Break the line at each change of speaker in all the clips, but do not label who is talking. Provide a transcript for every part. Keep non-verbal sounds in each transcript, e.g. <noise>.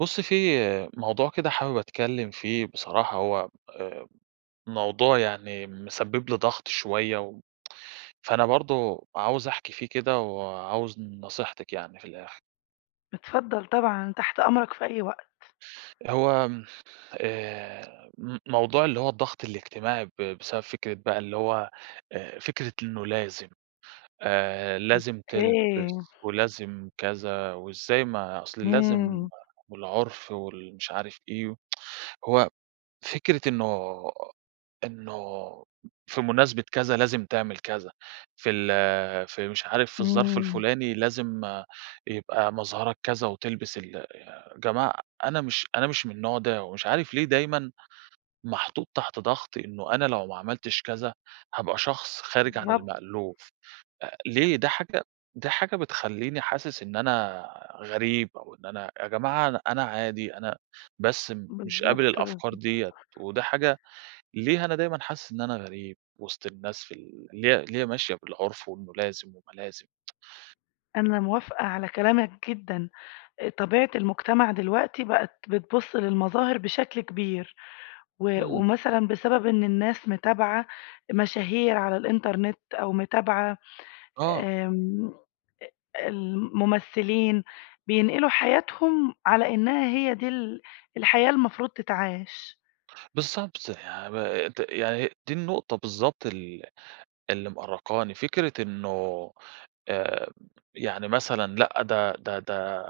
بُصي في موضوع كده حابب أتكلّم فيه بصراحة هو آآ موضوع يعني مسبّب لي ضغط شوية و فأنا برضه عاوز أحكي فيه كده وعاوز نصيحتِك يعني في الآخر.
اتفضل طبعًا، تحت أمرك في أي وقت.
هو م آآ م موضوع اللي هو الضغط الاجتماعي ب بسبب فكرة بقى اللي هو آآ فكرة إنه لازم، آآ لازم
أوكي.
تلبس ولازم كذا وإزاي؟ ما أصل لازم
إمم.
والعُرف وال مش عارف إيه <tsk> هو فكرة إنه إنه في مناسبة كذا لازم تعمل كذا في ال في مش عارف في الظرف
إمم.
الفلاني لازم يبقى مظهرك كذا وتلبس ال جماعة أنا مش أنا مش من النوع ده ومش عارف ليه دايمًا محطوط تحت ضغط إنه أنا لو ما عملتش كذا هابقى شخص خارج عن
بالضبط.
المألوف، أ ليه ده حاجة ده حاجة بتخلّيني حاسس إن أنا غريب أو إن أنا يا جماعة أنا أنا عادي أنا بس مش قابل
بالضبط.
الأفكار
صح.
ديّة وده حاجة ليه أنا دايمًا حاسس إن أنا غريب وسط الناس في ال اللي اللي هي ماشية بالعُرف وإنه لازم وإنه لازم؟
أنا موافِقة على كلامَك جدًّا، آآ، طبيعة المجتمع دلوقتي بقِت بتبُصّ للمظاهر بشكل كبير، و
إمم.
ومثلًا بسبب إن الناس متابِعة مشاهير على الإنترنت، أو متابِعة
آه.
آمم، ال الممثِّلين، بينقلوا حياتهم على إنها هي دي ال الحياة المفروض تتعاش.
بالضبط، يعني ب د يعني دي النقطة بالضبط ال اللي مأرّقاني. فكرة إنه آآ، يعني مثلًا، لأ، ده ده ده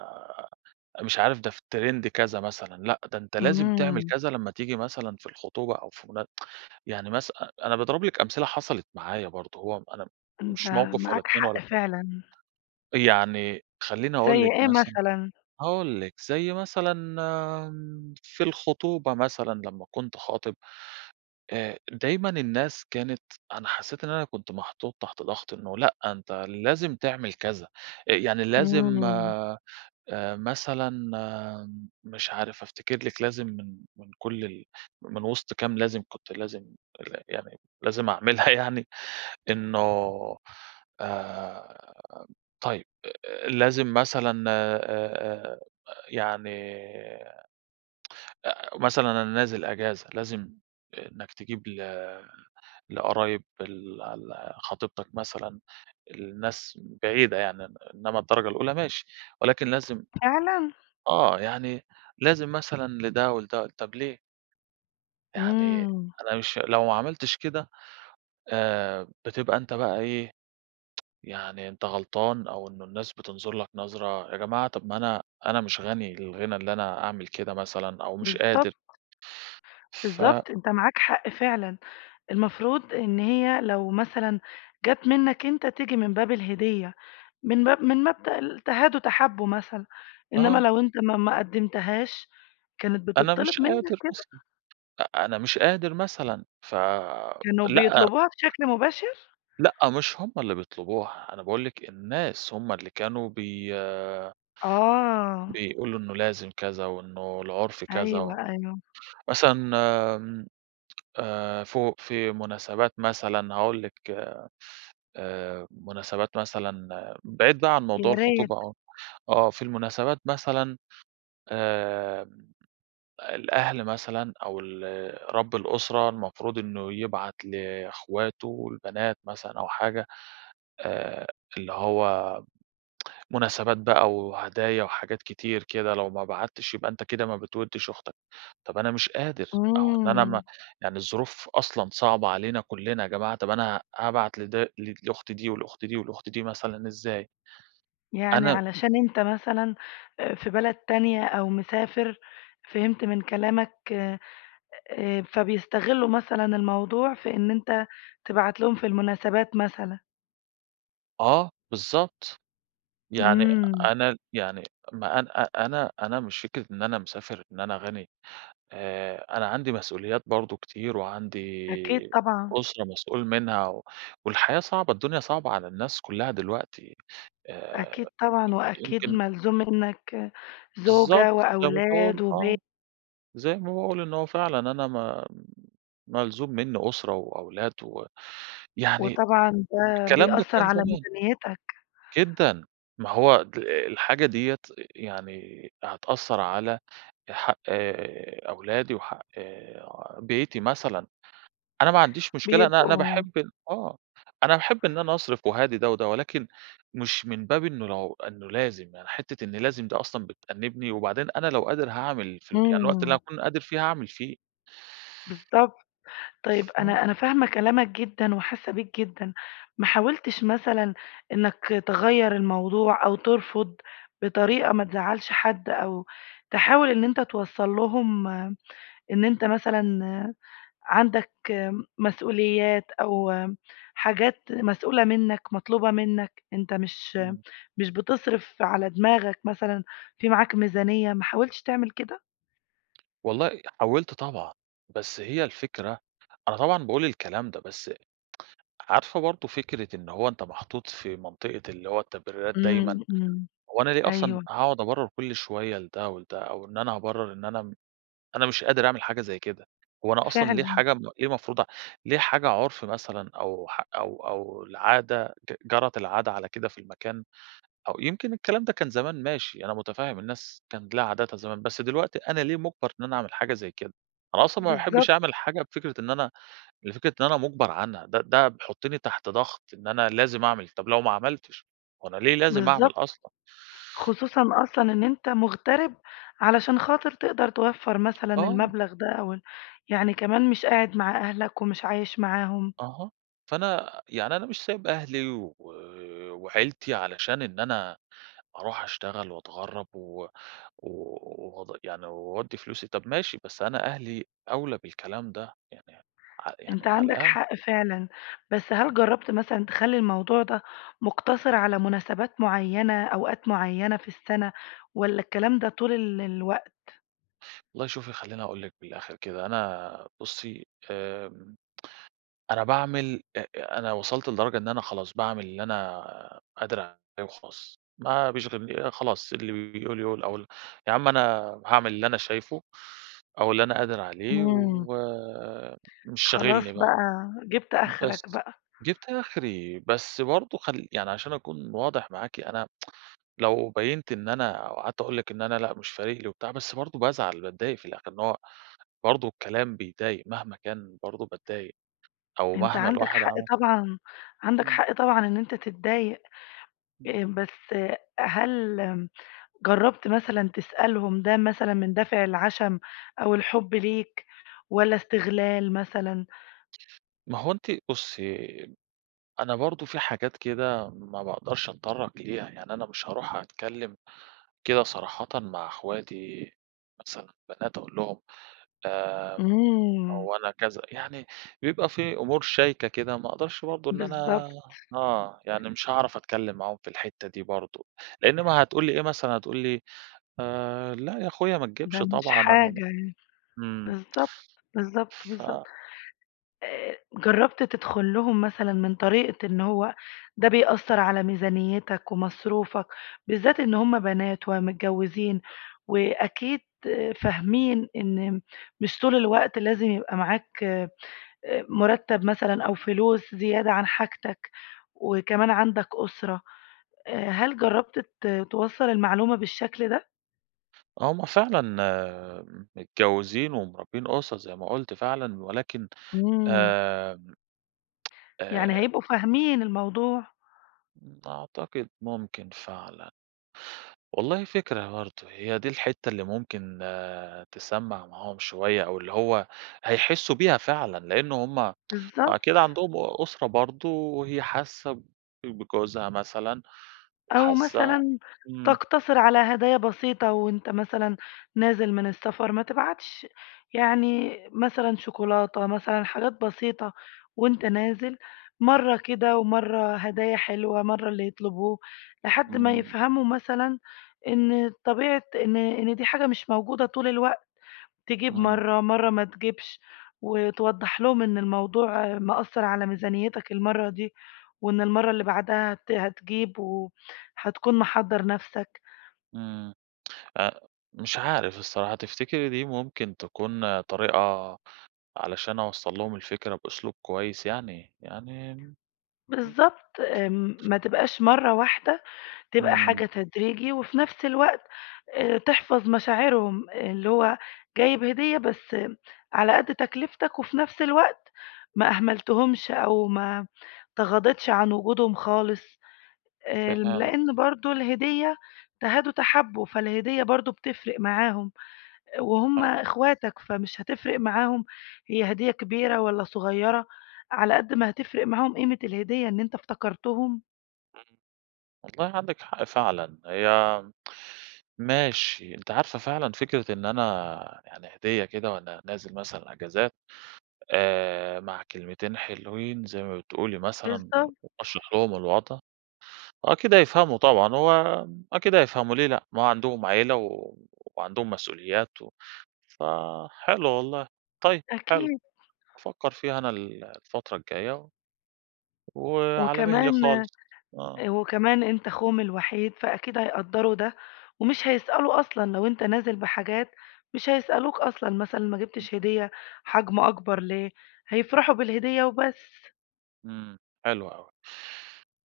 مش عارف، ده في trend كذا مثلًا. لأ ده أنتَ لازِم تعمل
إمم.
كذا لمَّا تيجي مثلًا في الخُطوبة أو في منا <tsk> يعني مثلًا أ أنا باضرِب لِك أمثلة حصلت معايا برضه. هو أنا
أنتَ
مش موقف ولا
معاك
2
حق
ولا
فعلًا.
تلا يعني خلِّيني
زي
أقول لِك
إيه
مثلًا،
مثلًا؟
هاقول لِك زي مثلًا في الخُطوبة، مثلًا لمَّا كنت خاطِب، آآ، دايمًا الناس كانت أنا حسِّيت إن أنا كنت محطوط تحت ضغط إنه "لأ، أنتَ لازم تعمل كذا." آآ يعني لازم
إمم.
آآ، مثلًا مش عارف أفتكر لِك، لازم من من كل ال من وسط كام لازم كنت لازم يعني، لازِم أعملها يعني. إنه آآ، طيب، لازم مثلًا آآ آآ، يعني <tsk> مثلًا أنا نازل أجازة، لازِم إنَّك تجيب ل لقرايب ال ال خطيبتَك مثلًا، الناس بعيدة يعني. إنما الدرجة الأولى ماشي، ولكن لازِم
فعلًا؟!
آه يعني، لازم مثلًا لده ولده، طَب ليه؟ يعني
إمم.
أنا مش لو ما عملتش كده. آآ، بتبقى أنت بقى إيه، <tsk> يعني أنت غلطان أو إنّه الناس بتنظُر لك نظرة، يا جماعة، طَب ما أنا أنا مش غني الغِنى اللي أنا أعمل كده مثلًا، أو مش قادر.
بالضبط.
ف
بالضبط، أنت معاك حق فعلًا، المفروض إن هي لو مثلًا جات منّك أنت، تيجي من باب الهديّة، من مب من مبدأ تهادوا تحابوا مثلًا. إنّما
آه.
لو أنت ما ما قَدِّمتهاش، كانت
أنا مش
بتتطّلب منك
قادر
كده؟
مثلًا، أ أنا مش قادر مثلًا ف
كانوا
لأ.
بيطلبوها بشكل مباشر؟
لأ، مش هُم اللي بيطلبوها، أنا باقول لِك الناس هُم اللي كانوا بي
آه.
بيقولوا إنّه لازم كذا، وإنّه العُرف
أيوه،
كذا،
أيوه.
مثلًا آمم. آآ فوق في مناسبات مثلًا، هاقول لِك آآ، مناسبات مثلًا، بعيد بقى عن
يا
موضوع
ريت.
الخطوبة آه. آه في المناسبات مثلًا آآ، الأهل مثلًا أو ال رب الأُسرة المفروض إنّه يبعت لأخواته البنات مثلًا أو حاجة، آآ اللي هو <tsk> مناسبات بقى وهدايا وحاجات كتير كده، لو ما بعَتتش يبقى أنت كده ما بتودّش أختك. طَب أنا مش قادر، أو إن أنا
إمم.
ما يعني الظروف أصلًا صعبًة علينا كلّنا يا جماعة. طَب أنا هابعت لد لأختي دي ولأختي دي ولأختي دي مثلًا إزاي!
يعني
أنا
علشان أنت مثلًا آآ في بلد تانية أو مسافر، فهمت من كلامك آآ، فبيستغلّوا مثلًا الموضوع في إن أنت تبعَت لهم في المناسبات مثلًا.
آه، بالضبط، يعني
إمم.
أنا يعني ما أنا أ أ أنا أنا مش فكرة إن أنا مسافر إن أنا غَنِي، آآ أنا عندي مسئوليات برضو كتير، وعندي
أكيد طبعًا.
أُسرة مسئول منها، و والحياة صعبة، الدنيا صعبة على الناس كُلّها دلوقتي، آآ
أكيد طبعًا، وأكيد
يمكن
ملزوم مِنك
بالضبط،
زوجة
زي ما باقول
وأولاد
آه،
وبي
زي ما باقول إن هو فعلًا أنا ما ملزوم مني أُسرة وأولاد و يعني
وطبعًا ده
الكلام ده
بيأثر
كان
على
زمان.
ميزانيتك؟
جدًا، ما هو د ال الحاجة ديّة، يعني هتأثر على حق أولادي وحق آآ بيتي مثلًا، أنا ما عنديش مشكلة أنا أنا
بيبقوا
باحب آه، أنا باحب إن أنا أصرف وأهادي ده وده، ولكن مش من باب إنه لو إنه لازم، يعني حِتّة إن لازم دي أصلًا بتأنبني، وبعدين أنا لو قادر هاعمل في ال يعني الوقت اللي
امم.
أكون قادر فيه هاعمل فيه.
بالضبط، طيب
آه.
أنا أنا فاهمة كلامك جدًا، وحاسة بيك جدًا، ما حاولتش مثلًا إنك تغيَّر الموضوع أو ترفض، بطريقة ما تزعلش حد أو تحاول إن أنت توصل لهم، إن أنت مثلًا عندك مسئوليات، أو حاجات مسئولة منك، مطلوبة منك، أنت مش
إمم.
مش بتصرف على دماغك مثلًا، فيه معاك ميزانية، ما حاولتش تعمل كده؟
والله حاولت طبعًا. بس هي الفكرة أنا طبعًا باقول الكلام ده بس عارفة برضه فكرة إن هو أنت محطوط في منطقة اللي هو التبريرات دايمًا.
إمم، إمم.
هو أنا ليه أصلًا
أيوه.
هاقعُد أبرّر كل شوية لده و لده أو إن أنا أبرّر إن أنا م أنا مش قادر أعمل حاجة زي كده، هو أنا أصلًا ليه
فعلًا.
الحاجة ب ليه مفروضة؟ ليه حاجة عُرْف مثلًا أو ح أو أو العادة ت جَرَت العادة على كده في المكان، أو يمكن الكلام ده كان زمان ماشي، أنا مُتفهِّم الناس كانت لها عاداتها زمان، بس دلوقتي أنا ليه مُجبَر إن أنا أعمل حاجة زي كده؟ أنا أصلًا ما
بالضبط.
باحبّش أعمل حاجة بفكرة إن أنا لفكرة إن أنا مُجبَر عنها. ده ده بيحُطّني تحت ضَغْط إن أنا لازم أعمل، طَب لو ما عملتش وأنا ليه لازم أعمل
بالضبط.
أصلًا؟!
خصوصًا أصلًا إن أنت مُغترِب علشان خاطر تقدر توفّر مثلًا
آه.
المبلغ ده أوال يعني كمان مش قاعد مع أهلك ومش عايش معاهم.
أها. فأنا يعني أنا مش سايب أهلي و وعيلتي علشان إن أنا أروح أشتغل وأتغرّب و واد يعني واودّي فلوسي، طَب ماشي بس أنا أهلي أولى بالكلام ده، يعني ع
أنت
يعني على
عندك
الأقل
حق فعلًا، بس هل جرّبت مثلًا تخلّي الموضوع ده مُقتصِر على مناسبات معيّنة، أوقات معيّنة في السَنة والّا الكلام ده طول ال الوقت؟
والله شوفي، خلّيني أقول لِك من الآخِر كده، أنا بُصّي آآ، أنا باعمل، أ أنا وصَلت لدرجة إن أنا خلاص، باعمل اللي أنا قادر عليه وخلاص، ما بيشغلن خلاص، اللي بيقول يقول أو ال يا عم أنا هاعمل اللي أنا شايفه أو اللي أنا قادِر عليه
امم.
و مش شاغلني
خلاص
بقى،
بقى جِبت آخرك
بس
بقى.
جِبت آخري، بس برضه خل يعني عشان أكون واضح معاكِ، أنا <tsk> لو بيّنت إن أنا أو قعَدت أقول لِك إن أنا لأ مش فارِق لي وبتاع، بس برضه بازعَل، باتضايق في الآخِر، إن هو برضه الكلام بيضَايق مهما كان برضه باتضايق أو
أنت
مهما
عندك
الواحد
حق
عمل
طبعًا، عندك
امم.
حق طبعًا إن أنت تتضايق.
امم.
آآ بس هل جرّبت مثلًا تسألهم ده مثلًا من دافِع العشَم أو الحُب ليك والّا استغلال مثلًا؟
ما هوَ أنتِ بُصّي، أنا برضه في حاجات كده ما باقدَرش أتطرّق ليها، يعني أنا مش هارُوح أتكلّم كده صراحةً مع أخواتي مثلًا بنات أقول لهم آآ،
امم.
هو أنا كذا، يعني بيبقى في أمور شايكة كده ما أقدَرش برضه إن
بالضبط.
أنا آه يعني مش هاعرف أتكلّم معاهم في الحِتّة دي برضه لإن ما هتقول لي إيه مثلًا هتقول لي لا يا أخويا ما تجيبش
ده مش
طبعًا أنا م
حاجة يعني،
امم.
بالضبط، بالضبط، بالضبط.
ف
آآ جرّبت تدخُل لهم مثلًا من طريقة إن هو ده بيأثّر على ميزانيّتك ومصروفك، بالذات إن هم بنات ومتجوزين وأكيد فاهمين إن مش طول الوقت لازم يبقى معاك آآ مُرتّب مثلًا أو فلوس زيادة عن حاجتك وكمان عندك أسرة، آآ، هل جربت ت توصّل المعلومة بالشكل ده؟
آه، هم فعلًا متجوزين ومربيين أُسر زي ما قُلت فعلًا، ولكن
إمم.
آمم <tsk>
يعني
آآ
هيبقوا فاهمين الموضوع؟
أعتقد ممكن فعلًا. والله فكرة برضه، هي دي الحِتّة اللي ممكن آآ تسمّع معاهم شوية، أو اللي هو هيحسوا بيها فعلًا، لإن هُم <tsk> ما أكيد
بالضبط.
عندهم أُسرة برضه، وهي حاسة بج بجوزها مثلًا
أو
وحاسة
مثلًا
إمم
تقتصر على هدايا بسيطة، وأنت مثلًا نازل من السفر، ما تبعتش يعني مثلًا شوكولاتة، مثلًا حاجات بسيطة، وأنت نازل مَرّة كده، ومَرّة هدايا حلوة، مَرّة اللي يطلبوه، لحد ما
إمم.
يفهموا مثلًا إن طبيعة إن إن دي حاجة مش موجودة طول الوقت، تجيب
إمم.
مَرّة، مَرّة ما تجيبش، وتوضح لهم إن الموضوع مأثر على ميزانيتك المَرّة دي، وإن المَرّة اللي بعدها هت هتجيب، وهتكون محضّر نفسك.
إمم <tsk> أ مش عارف الصراحة، تفتكري دي ممكن تكون طريقة، علشان أوصل لهم الفكرة بأسلوب كويس يعني يعني امم.
بالضبط، آمم، ما تبقاش مَرّة واحدة، تبقى
إمم.
حاجة تدريجي، وفي نفس الوقت آآ تحفظ مشاعرهم، اللي هو جايب هدية بس على قد تكلفتك، وفي نفس الوقت ما أهملتهُمش، أو ما تغاضيتش عن وجودهم خالص، آآ
فهمت.
لإن برضه الهدية تهادوا تحابوا، فالهدية برضه بتفرق معاهم، وهُم
حلو.
إخواتك فمش هتفرق معاهم هي هدية كبيرة والّا صغيرة، على قد ما هتفرق معاهم قيمة الهدية إن أنت افتكرتهم.
امم، والله عندِك حق فعلًا، هي ماشي، أنتِ عارفة فعلًا فكرة إن أنا يعني هدية كده وأنا نازل مثلًا إجازات آآ، مع كلمتين حلوين زي ما بتقولي مثلًا
بالضبط.
وأشرَح لهم الوضْع، أكيد هيفهَموا طبعًا، هو أكيد هيفهَموا ليه لأ، ما عَندهم عيلة و وعندهم مسؤوليات و فحلو والله، طيب
أ
حلو،
أكيد.
أفكّر فيها أنا ال الفترة الجاية وعلى مهلي
وكمان،
خالص، آه.
أ وكمان أنت اخوهم الوحيد فأكيد هيقدّروا ده ومش هيسألوا أصلًا لو أنت نازل بحاجات مش هيسألوك أصلًا مثلًا، ما جِبتش هدية حجم أكبر ليه، هيفرَحوا بالهدية وبس.
إمم، حلو أوي،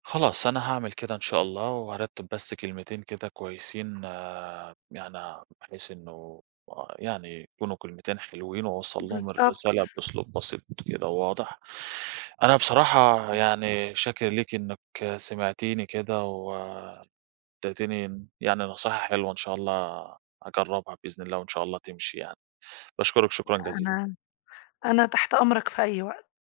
خلاص أنا هاعمل كده إن شاء الله وهارتّب بس كلمتين كده كويسين يعني بحيث إنه يعني يكونوا كلمتين حلوين و أوصّل لهم
بالضبط.
الرسالة بأسلوب بسيط كده وواضح. أنا بصراحة يعني شاكر ليكِ إنِك سمعتيني كده و ادّتيني يعني نصيحة حلوة إن شاء الله أجرّبها بإذن الله وإن شاء الله تمشي يعني، باشكرك، شكرًا جزيلًا.
أنا أنا تحت أمرك في أي وقت.